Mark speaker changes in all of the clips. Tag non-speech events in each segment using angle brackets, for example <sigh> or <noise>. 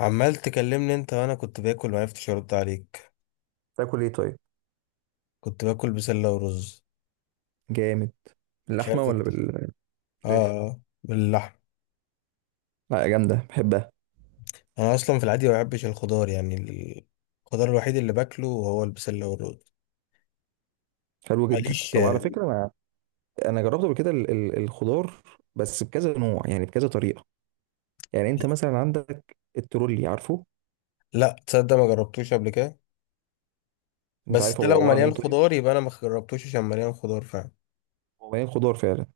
Speaker 1: عمال تكلمني انت وانا كنت باكل ما عرفتش ارد عليك.
Speaker 2: تاكل ايه طيب؟
Speaker 1: كنت باكل بسله ورز.
Speaker 2: جامد.
Speaker 1: مش
Speaker 2: اللحمه
Speaker 1: عارف
Speaker 2: ولا بالفراخ؟
Speaker 1: اه. اه باللحم.
Speaker 2: لا جامده، بحبها.
Speaker 1: انا اصلا في العادي ما بحبش الخضار الخضار الوحيد اللي باكله هو البسله والرز.
Speaker 2: حلو جدا.
Speaker 1: ماليش.
Speaker 2: طب على فكره، انا جربت قبل كده الخضار، بس بكذا نوع، يعني بكذا طريقه. يعني انت مثلا عندك الترولي، عارفه؟
Speaker 1: لا تصدق ما جربتوش قبل كده.
Speaker 2: انت
Speaker 1: بس
Speaker 2: عارف
Speaker 1: ده
Speaker 2: هو
Speaker 1: لو
Speaker 2: عباره عن
Speaker 1: مليان
Speaker 2: ايه طيب؟
Speaker 1: خضار يبقى انا ما جربتوش عشان مليان خضار فعلا.
Speaker 2: هو يعني خضار فعلا.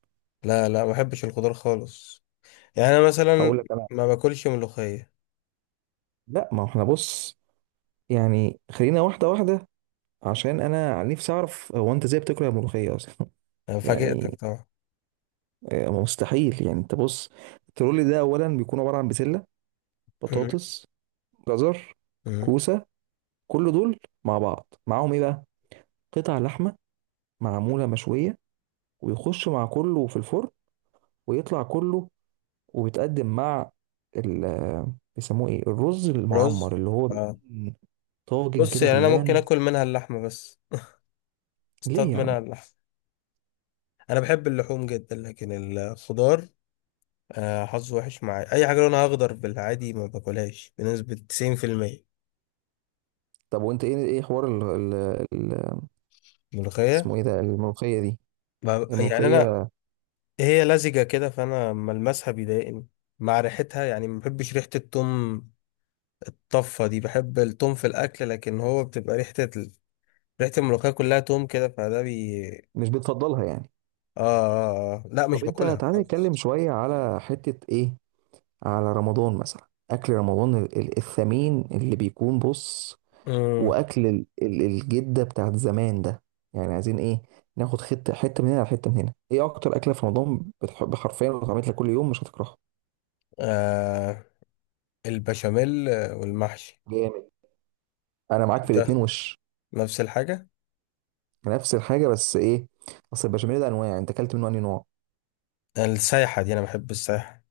Speaker 1: لا لا ما بحبش الخضار خالص. يعني انا
Speaker 2: هقول
Speaker 1: مثلا
Speaker 2: لك انا.
Speaker 1: ما باكلش ملوخيه.
Speaker 2: لا، ما هو احنا بص، يعني خلينا واحده واحده، عشان انا عن نفسي اعرف. هو انت ازاي بتاكل الملوخيه اصلا؟
Speaker 1: انا
Speaker 2: <laughs>
Speaker 1: فاجئتك
Speaker 2: يعني،
Speaker 1: طبعا.
Speaker 2: آه، مستحيل. يعني انت بص، الترولي ده اولا بيكون عباره عن بسله،
Speaker 1: مم.
Speaker 2: بطاطس، جزر،
Speaker 1: مم.
Speaker 2: كوسه، كل دول مع بعض، معاهم ايه بقى؟ قطع لحمه، معموله مشويه، ويخش مع كله في الفرن، ويطلع كله، وبيتقدم مع ال بيسموه ايه، الرز
Speaker 1: رز.
Speaker 2: المعمر، اللي هو
Speaker 1: آه.
Speaker 2: بيكون طاجن
Speaker 1: بص
Speaker 2: كده
Speaker 1: يعني انا ممكن
Speaker 2: باللبن.
Speaker 1: اكل منها اللحمه بس،
Speaker 2: ليه
Speaker 1: اصطاد
Speaker 2: يا
Speaker 1: منها
Speaker 2: عم؟
Speaker 1: اللحم. انا بحب اللحوم جدا لكن الخضار، آه، حظه وحش معايا. اي حاجه لونها اخضر بالعادي ما باكلهاش بنسبه 90%.
Speaker 2: طب وانت ايه حوار ال ال ال
Speaker 1: ملوخيه.
Speaker 2: اسمه ايه ده، الملوخيه دي،
Speaker 1: يعني انا
Speaker 2: الملوخيه؟
Speaker 1: هي لزجه كده فانا ما المسها بيضايقني، مع ريحتها. يعني ما بحبش ريحه التوم الطفه دي، بحب التوم في الاكل لكن هو بتبقى ريحه ال... ريحه الملوخيه كلها توم كده فده بي.
Speaker 2: مش بتفضلها يعني؟
Speaker 1: لا مش
Speaker 2: طب انت
Speaker 1: باكلها
Speaker 2: تعالى
Speaker 1: خالص.
Speaker 2: نتكلم شويه على حته ايه، على رمضان مثلا، اكل رمضان الثمين اللي بيكون بص،
Speaker 1: امم.
Speaker 2: واكل الجده بتاعت زمان ده، يعني عايزين ايه؟ ناخد حته حته من هنا على حته من هنا. ايه اكتر اكله في رمضان بتحب حرفيا لو اتعملت لك كل يوم مش هتكرهها؟
Speaker 1: آه، البشاميل والمحشي.
Speaker 2: جامد. انا معاك في الاتنين
Speaker 1: ده
Speaker 2: وش.
Speaker 1: نفس الحاجه.
Speaker 2: نفس الحاجه، بس ايه، اصل البشاميل ده انواع، انت اكلت منه انهي نوع؟
Speaker 1: السايحة، دي أنا بحب السايحة.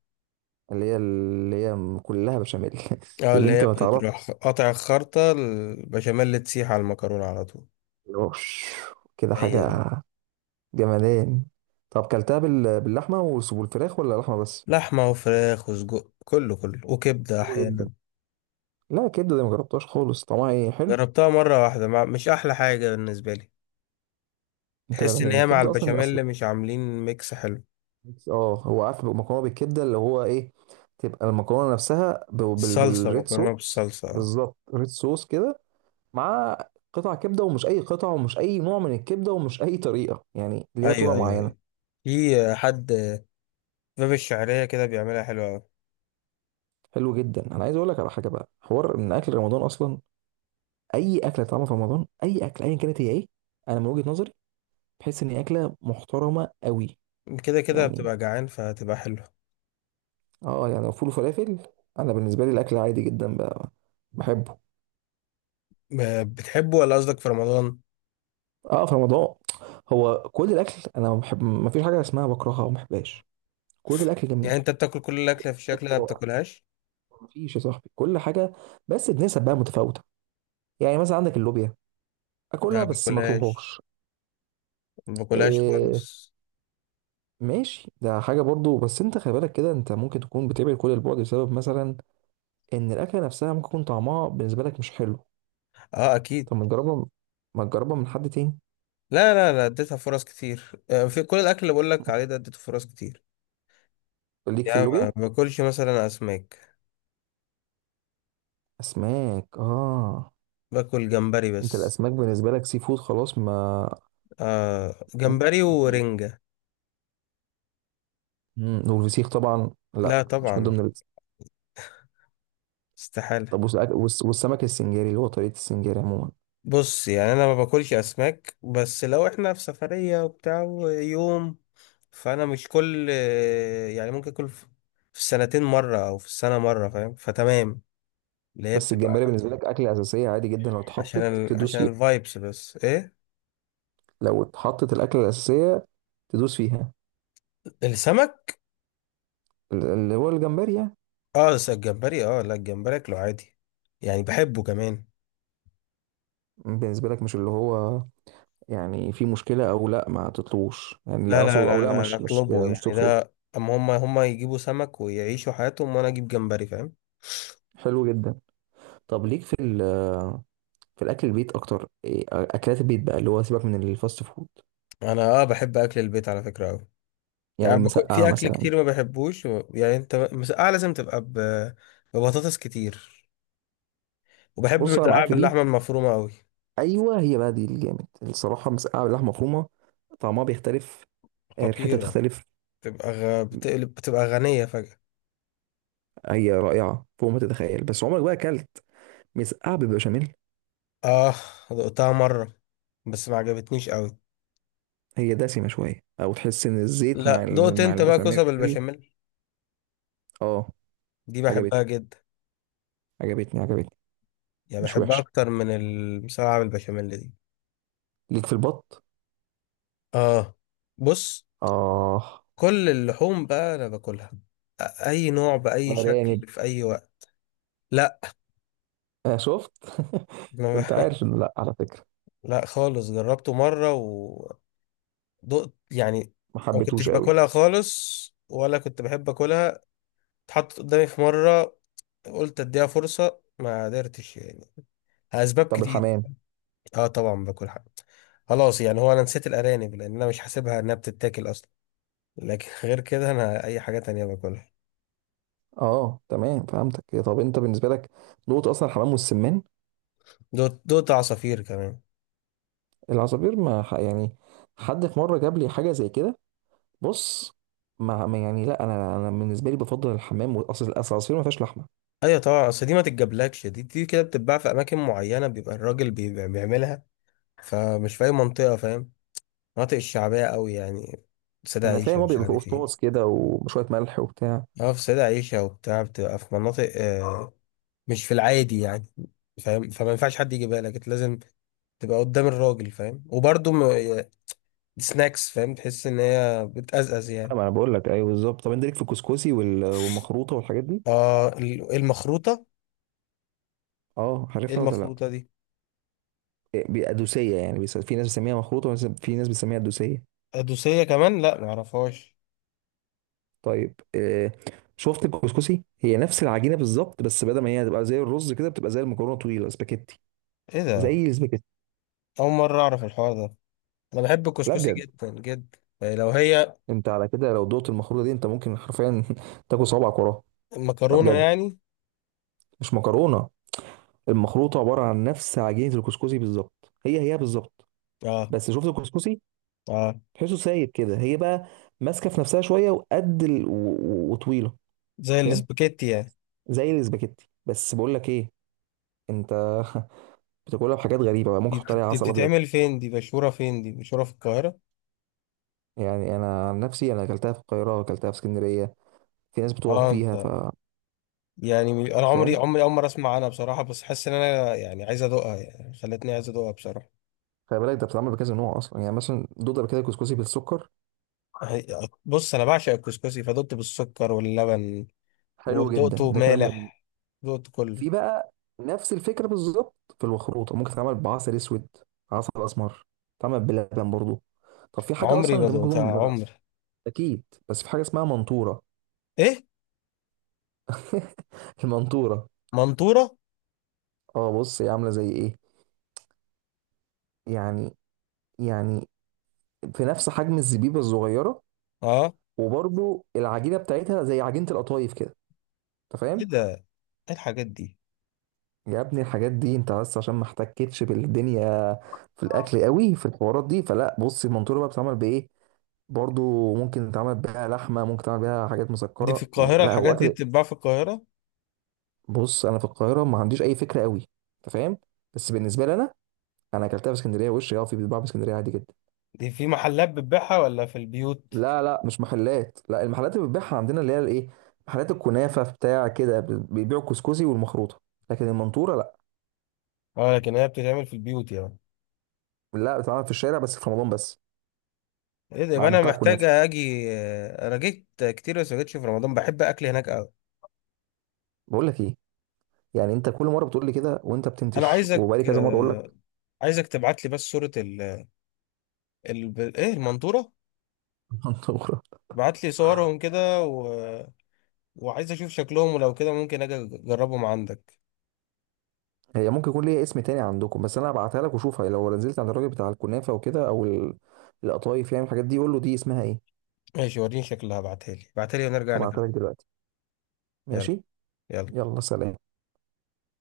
Speaker 2: اللي هي كلها بشاميل <laughs>
Speaker 1: اه
Speaker 2: اللي
Speaker 1: اللي
Speaker 2: انت
Speaker 1: هي
Speaker 2: ما تعرفش.
Speaker 1: بتروح قاطع الخرطة، البشاميل تسيح على المكرونة على طول.
Speaker 2: اللي هو كده
Speaker 1: هي دي.
Speaker 2: حاجه. جمدان. طب كلتها باللحمه والفراخ ولا لحمه بس؟
Speaker 1: لحمة وفراخ وسجق كله كله وكبدة
Speaker 2: حلو جدا.
Speaker 1: أحيانا.
Speaker 2: لا الكبده دي ما جربتهاش خالص، طعمها ايه، حلو؟
Speaker 1: جربتها مرة واحدة، مع... مش أحلى حاجة بالنسبة لي.
Speaker 2: فعلا
Speaker 1: تحس إن
Speaker 2: لان
Speaker 1: هي مع
Speaker 2: الكبده اصلا اصل
Speaker 1: البشاميل مش عاملين ميكس حلو.
Speaker 2: ميكس. اه، هو عارف مكرونه بالكبده اللي هو ايه، تبقى المكرونه نفسها
Speaker 1: الصلصة،
Speaker 2: بالريد
Speaker 1: مكرونة
Speaker 2: صوص.
Speaker 1: بالصلصة اه.
Speaker 2: بالظبط، ريد صوص كده، مع قطع كبده، ومش اي قطع، ومش اي نوع من الكبده، ومش اي طريقه، يعني ليها
Speaker 1: أيوه
Speaker 2: طريقه
Speaker 1: أيوه
Speaker 2: معينه.
Speaker 1: أيوه. في حد في باب الشعرية كده بيعملها حلوة أوي.
Speaker 2: حلو جدا. انا عايز اقول لك على حاجه بقى، حوار ان اكل رمضان اصلا، اي اكله طعمها في رمضان، اي اكل ايا كانت، هي ايه؟ انا من وجهه نظري بحس ان هي اكله محترمه قوي،
Speaker 1: كده كده
Speaker 2: يعني.
Speaker 1: بتبقى جعان فهتبقى حلوة.
Speaker 2: اه يعني لو فول وفلافل. انا بالنسبه لي الاكل عادي جدا بقى، بحبه.
Speaker 1: بتحبه ولا قصدك في رمضان؟
Speaker 2: اه، في رمضان. هو كل الاكل انا ما بحب، ما فيش حاجه اسمها بكرهها او ما بحبهاش، كل الاكل
Speaker 1: يعني
Speaker 2: جميل،
Speaker 1: أنت بتاكل كل الأكلة في الشكل ده
Speaker 2: اكل
Speaker 1: ما
Speaker 2: رائع.
Speaker 1: بتاكلهاش؟
Speaker 2: ما فيش يا صاحبي، كل حاجه، بس بنسب بقى متفاوته. يعني مثلا عندك اللوبيا،
Speaker 1: لا
Speaker 2: اكلها
Speaker 1: ما
Speaker 2: بس ما
Speaker 1: باكلهاش.
Speaker 2: اطلبهاش.
Speaker 1: ما باكلهاش
Speaker 2: إيه.
Speaker 1: خالص.
Speaker 2: ماشي، ده حاجه برضو. بس انت خلي بالك كده، انت ممكن تكون بتبعد كل البعد بسبب مثلا ان الاكله نفسها ممكن يكون طعمها بالنسبه لك مش حلو.
Speaker 1: اه اكيد.
Speaker 2: طب ما تجربها، ما تجربها من حد تاني.
Speaker 1: لا لا لا اديتها فرص كتير. آه، في كل الاكل اللي بقول لك عليه
Speaker 2: <laughs>
Speaker 1: ده اديته فرص كتير.
Speaker 2: ليك في
Speaker 1: يعني ما
Speaker 2: اللوبيا.
Speaker 1: ما باكلش مثلا اسماك.
Speaker 2: اسماك، اه.
Speaker 1: باكل جمبري
Speaker 2: انت
Speaker 1: بس.
Speaker 2: الاسماك بالنسبه لك سي فود خلاص، ما
Speaker 1: آه جمبري
Speaker 2: مفيش.
Speaker 1: ورنجة.
Speaker 2: والفسيخ طبعا
Speaker 1: لا
Speaker 2: لا، مش من
Speaker 1: طبعا.
Speaker 2: ضمن الرز.
Speaker 1: استحالة.
Speaker 2: طب والسمك والسمك السنجاري، اللي هو طريقه السنجاري عموما.
Speaker 1: بص يعني انا ما باكلش اسماك، بس لو احنا في سفرية وبتاع يوم، فانا مش كل، يعني ممكن اكل في في السنتين مرة او في السنة مرة، فاهم؟ فتمام. اللي هي
Speaker 2: بس الجمبري
Speaker 1: بتبقى
Speaker 2: بالنسبه لك اكله اساسيه عادي جدا، لو
Speaker 1: عشان
Speaker 2: اتحطت
Speaker 1: ال...
Speaker 2: تدوس
Speaker 1: عشان
Speaker 2: فيها،
Speaker 1: الفايبس بس ايه.
Speaker 2: لو اتحطت الاكله الاساسيه تدوس فيها،
Speaker 1: السمك
Speaker 2: اللي هو الجمبري يعني،
Speaker 1: اه، بس الجمبري اه، لا الجمبري اكله عادي يعني، بحبه كمان.
Speaker 2: بالنسبه لك، مش اللي هو يعني في مشكله او لا، ما تطلوش، يعني لا
Speaker 1: لا لا
Speaker 2: اقصد، او
Speaker 1: لا
Speaker 2: لا
Speaker 1: لا
Speaker 2: مش
Speaker 1: اطلبه يعني
Speaker 2: ترفض
Speaker 1: ده، اما هم يجيبوا سمك ويعيشوا حياتهم وانا اجيب جمبري، فاهم.
Speaker 2: حلو جدا. طب ليك في في الاكل البيت اكتر، إيه، اكلات البيت بقى اللي هو سيبك من الفاست فود.
Speaker 1: انا اه بحب اكل البيت على فكرة قوي.
Speaker 2: يعني مسقعه
Speaker 1: في اكل
Speaker 2: مثلا.
Speaker 1: كتير ما بحبوش و... يعني انت مسقعة لازم تبقى ب... ببطاطس كتير. وبحب
Speaker 2: بص انا
Speaker 1: المسقعة
Speaker 2: معاك في دي.
Speaker 1: باللحمة المفرومة قوي.
Speaker 2: ايوه، هي بقى دي الجامد، الصراحه مسقعه باللحمه مفرومه، طعمها بيختلف، آه، ريحتها
Speaker 1: خطيرة،
Speaker 2: بتختلف.
Speaker 1: بتبقى غ... بتقلب بتبقى غنية فجأة.
Speaker 2: هي رائعه فوق ما تتخيل. بس عمرك بقى اكلت مسقعه بالبشاميل؟
Speaker 1: اه دقتها مرة بس ما عجبتنيش قوي.
Speaker 2: هي دسمه شويه، او تحس ان الزيت مع
Speaker 1: لا دقت
Speaker 2: مع
Speaker 1: انت بقى كوسه
Speaker 2: البشاميل.
Speaker 1: بالبشاميل؟
Speaker 2: اه
Speaker 1: دي
Speaker 2: عجبتني
Speaker 1: بحبها جدا.
Speaker 2: عجبتني عجبتني.
Speaker 1: يعني
Speaker 2: مش
Speaker 1: بحبها
Speaker 2: وحشه.
Speaker 1: اكتر من المسقعه بالبشاميل دي.
Speaker 2: ليك في البط؟
Speaker 1: اه بص،
Speaker 2: اه.
Speaker 1: كل اللحوم بقى انا باكلها، اي نوع باي
Speaker 2: ارانب؟
Speaker 1: شكل في اي وقت. لا.
Speaker 2: آه شفت <laughs>
Speaker 1: ما <laughs>
Speaker 2: كنت عارف انه لا، على فكره.
Speaker 1: لا خالص، جربته مره ودقت يعني.
Speaker 2: ما
Speaker 1: ما كنتش
Speaker 2: حبيتهوش قوي.
Speaker 1: باكلها خالص ولا كنت بحب اكلها، اتحطت قدامي في مره، قلت اديها فرصه ما قدرتش يعني. اسباب
Speaker 2: طب
Speaker 1: كتير.
Speaker 2: الحمام؟
Speaker 1: اه طبعا باكل حاجة. خلاص يعني، هو انا نسيت الارانب لان انا مش حاسبها انها بتتاكل اصلا، لكن <laughs> غير كده انا اي حاجة تانية باكلها.
Speaker 2: اه تمام، فهمتك. طب انت بالنسبه لك نقطه اصلا الحمام والسمان،
Speaker 1: دوت دوت عصافير كمان.
Speaker 2: العصافير ما ح- يعني، حد في مره جاب لي حاجه زي كده، بص، ما يعني لا، انا بالنسبه لي بفضل الحمام، واصل اصل العصافير ما فيهاش لحمه.
Speaker 1: ايوه طبعا، اصل دي ما تتجابلكش. دي كده بتتباع في اماكن معينة، بيبقى الراجل بيبقى بيعملها، فمش في اي منطقة، فاهم؟ مناطق الشعبية قوي يعني، سيدة
Speaker 2: انا فاهم،
Speaker 1: عيشة
Speaker 2: هو
Speaker 1: مش
Speaker 2: بيبقى فيه
Speaker 1: عارف
Speaker 2: قشطاص
Speaker 1: ايه.
Speaker 2: كده وشويه ملح وبتاع.
Speaker 1: اه في سيدة عيشة وبتاع، بتبقى في مناطق، آه، مش في العادي يعني، فاهم. فما ينفعش حد يجيبها لك، إنت لازم تبقى قدام الراجل، فاهم. وبرضه سناكس، فاهم، تحس ان هي بتقزقز
Speaker 2: لا،
Speaker 1: يعني.
Speaker 2: ما انا بقول لك، ايوه بالظبط. طب انت ليك في الكسكسي والمخروطه والحاجات دي؟
Speaker 1: اه إيه المخروطه؟
Speaker 2: اه
Speaker 1: ايه
Speaker 2: عارفها ولا لا؟
Speaker 1: المخروطه دي؟
Speaker 2: إيه، ادوسيه يعني، في ناس بتسميها مخروطه، في ناس بتسميها ادوسيه.
Speaker 1: ادوسيه كمان، لا معرفهاش.
Speaker 2: طيب إيه، شفت الكسكسي، هي نفس العجينه بالظبط، بس بدل ما هي تبقى زي الرز كده، بتبقى زي المكرونه طويله، سباكيتي.
Speaker 1: ايه ده،
Speaker 2: زي السباكيتي.
Speaker 1: اول مره اعرف الحوار ده. انا بحب
Speaker 2: لا
Speaker 1: الكسكسي
Speaker 2: بجد،
Speaker 1: جدا جدا، يعني لو هي
Speaker 2: انت على كده لو دوت المخروطه دي، انت ممكن حرفيا <laughs> تاكل صوابعك وراها. بقى
Speaker 1: مكرونه
Speaker 2: بجد،
Speaker 1: يعني.
Speaker 2: مش مكرونه. المخروطه عباره عن نفس عجينه الكسكسي بالظبط، هي هي بالظبط.
Speaker 1: اه.
Speaker 2: بس شفت الكسكسي،
Speaker 1: اه
Speaker 2: تحسه سايب كده، هي بقى ماسكه في نفسها شويه، وقد وطويله،
Speaker 1: زي
Speaker 2: فاهم،
Speaker 1: الاسباجيتي يعني.
Speaker 2: زي الاسباجيتي. بس بقول لك ايه، انت <laughs> بتاكلها بحاجات غريبه بقى، ممكن تحط عليها
Speaker 1: دي
Speaker 2: عسل ابيض.
Speaker 1: بتتعمل فين؟ دي مشهوره فين؟ دي مشهوره في القاهره؟
Speaker 2: يعني انا عن نفسي، انا اكلتها في القاهره، اكلتها في اسكندريه، في ناس بتقف
Speaker 1: اه
Speaker 2: بيها، ف
Speaker 1: انت،
Speaker 2: أنت
Speaker 1: يعني انا عمري
Speaker 2: فاهم.
Speaker 1: عمري اول مره اسمع عنها بصراحه. بس حاسس ان انا يعني عايز ادوقها، يعني خلتني عايز ادوقها بصراحه.
Speaker 2: خلي بالك ده بتتعمل بكذا نوع اصلا، يعني مثلا دوده بكده كسكسي بالسكر.
Speaker 1: بص انا بعشق الكسكسي، فدقت بالسكر واللبن،
Speaker 2: حلو جدا،
Speaker 1: ودقته
Speaker 2: ده كلام جميل. مم.
Speaker 1: مالح، دقته كله.
Speaker 2: في بقى نفس الفكره بالظبط في الخروطه، ممكن تتعمل بعسل اسود، عسل اسمر، تتعمل بلبن برضو. طب في حاجه
Speaker 1: عمري
Speaker 2: اصلا
Speaker 1: ما
Speaker 2: انت ممكن
Speaker 1: دقتها
Speaker 2: تكون ما تعرف-.
Speaker 1: عمري.
Speaker 2: اكيد. بس في حاجه اسمها منطوره.
Speaker 1: ايه
Speaker 2: <laughs> المنطوره.
Speaker 1: منطورة؟
Speaker 2: اه بص هي عامله زي ايه، يعني، يعني في نفس حجم الزبيبه الصغيره،
Speaker 1: اه
Speaker 2: وبرضو العجينه بتاعتها زي عجينه القطايف كده، انت
Speaker 1: ايه
Speaker 2: فاهم.
Speaker 1: ده، ايه الحاجات دي؟
Speaker 2: يا ابني الحاجات دي انت بس عشان ما احتكتش بالدنيا في الاكل قوي، في الحوارات دي، فلا بص، المنطوره بقى بتتعمل بايه؟ برضو ممكن تعمل بيها لحمه، ممكن تعمل بيها حاجات
Speaker 1: دي في
Speaker 2: مسكره، يعني
Speaker 1: القاهرة،
Speaker 2: لا هو
Speaker 1: الحاجات دي
Speaker 2: اكل.
Speaker 1: بتتباع في القاهرة؟
Speaker 2: بص انا في القاهره ما عنديش اي فكره قوي، انت فاهم؟ بس بالنسبه لي انا، انا اكلتها في اسكندريه وش، اه في، بيتباع في اسكندريه عادي جدا.
Speaker 1: دي في محلات بتبيعها ولا في البيوت؟
Speaker 2: لا لا مش محلات، لا، المحلات اللي بتبيعها عندنا اللي هي الايه، محلات الكنافه بتاع كده بيبيعوا الكسكسي والمخروطه، لكن المنطوره لا.
Speaker 1: اه لكن هي بتتعمل في البيوت يعني؟
Speaker 2: لا، بتتعمل في الشارع بس في رمضان بس،
Speaker 1: ايه ده،
Speaker 2: مع
Speaker 1: يبقى
Speaker 2: عند
Speaker 1: انا
Speaker 2: بتاع
Speaker 1: محتاج
Speaker 2: الكنافه.
Speaker 1: اجي. آه، انا جيت كتير بس ما جيتش في رمضان، بحب اكل هناك قوي.
Speaker 2: بقول لك ايه، يعني انت كل مره بتقول لي كده وانت
Speaker 1: انا
Speaker 2: بتنتش،
Speaker 1: عايزك،
Speaker 2: وبقالي كذا مره اقول
Speaker 1: آه،
Speaker 2: لك.
Speaker 1: عايزك تبعت لي بس صورة ال... ال... ايه، المنطورة.
Speaker 2: <laughs> منطوره.
Speaker 1: بعت لي صورهم كده، و وعايز اشوف شكلهم، ولو كده ممكن اجي اجربهم عندك.
Speaker 2: هي ممكن يكون ليها اسم تاني عندكم، بس انا هبعتها لك وشوفها، لو نزلت عند الراجل بتاع الكنافه وكده، او القطايف، يعني الحاجات دي، قول له دي اسمها ايه.
Speaker 1: ماشي وريني شكلها، ابعتها لي ابعتها لي ونرجع نكمل.
Speaker 2: هبعتها لك دلوقتي.
Speaker 1: يلا
Speaker 2: ماشي.
Speaker 1: يلا.
Speaker 2: يلا سلام.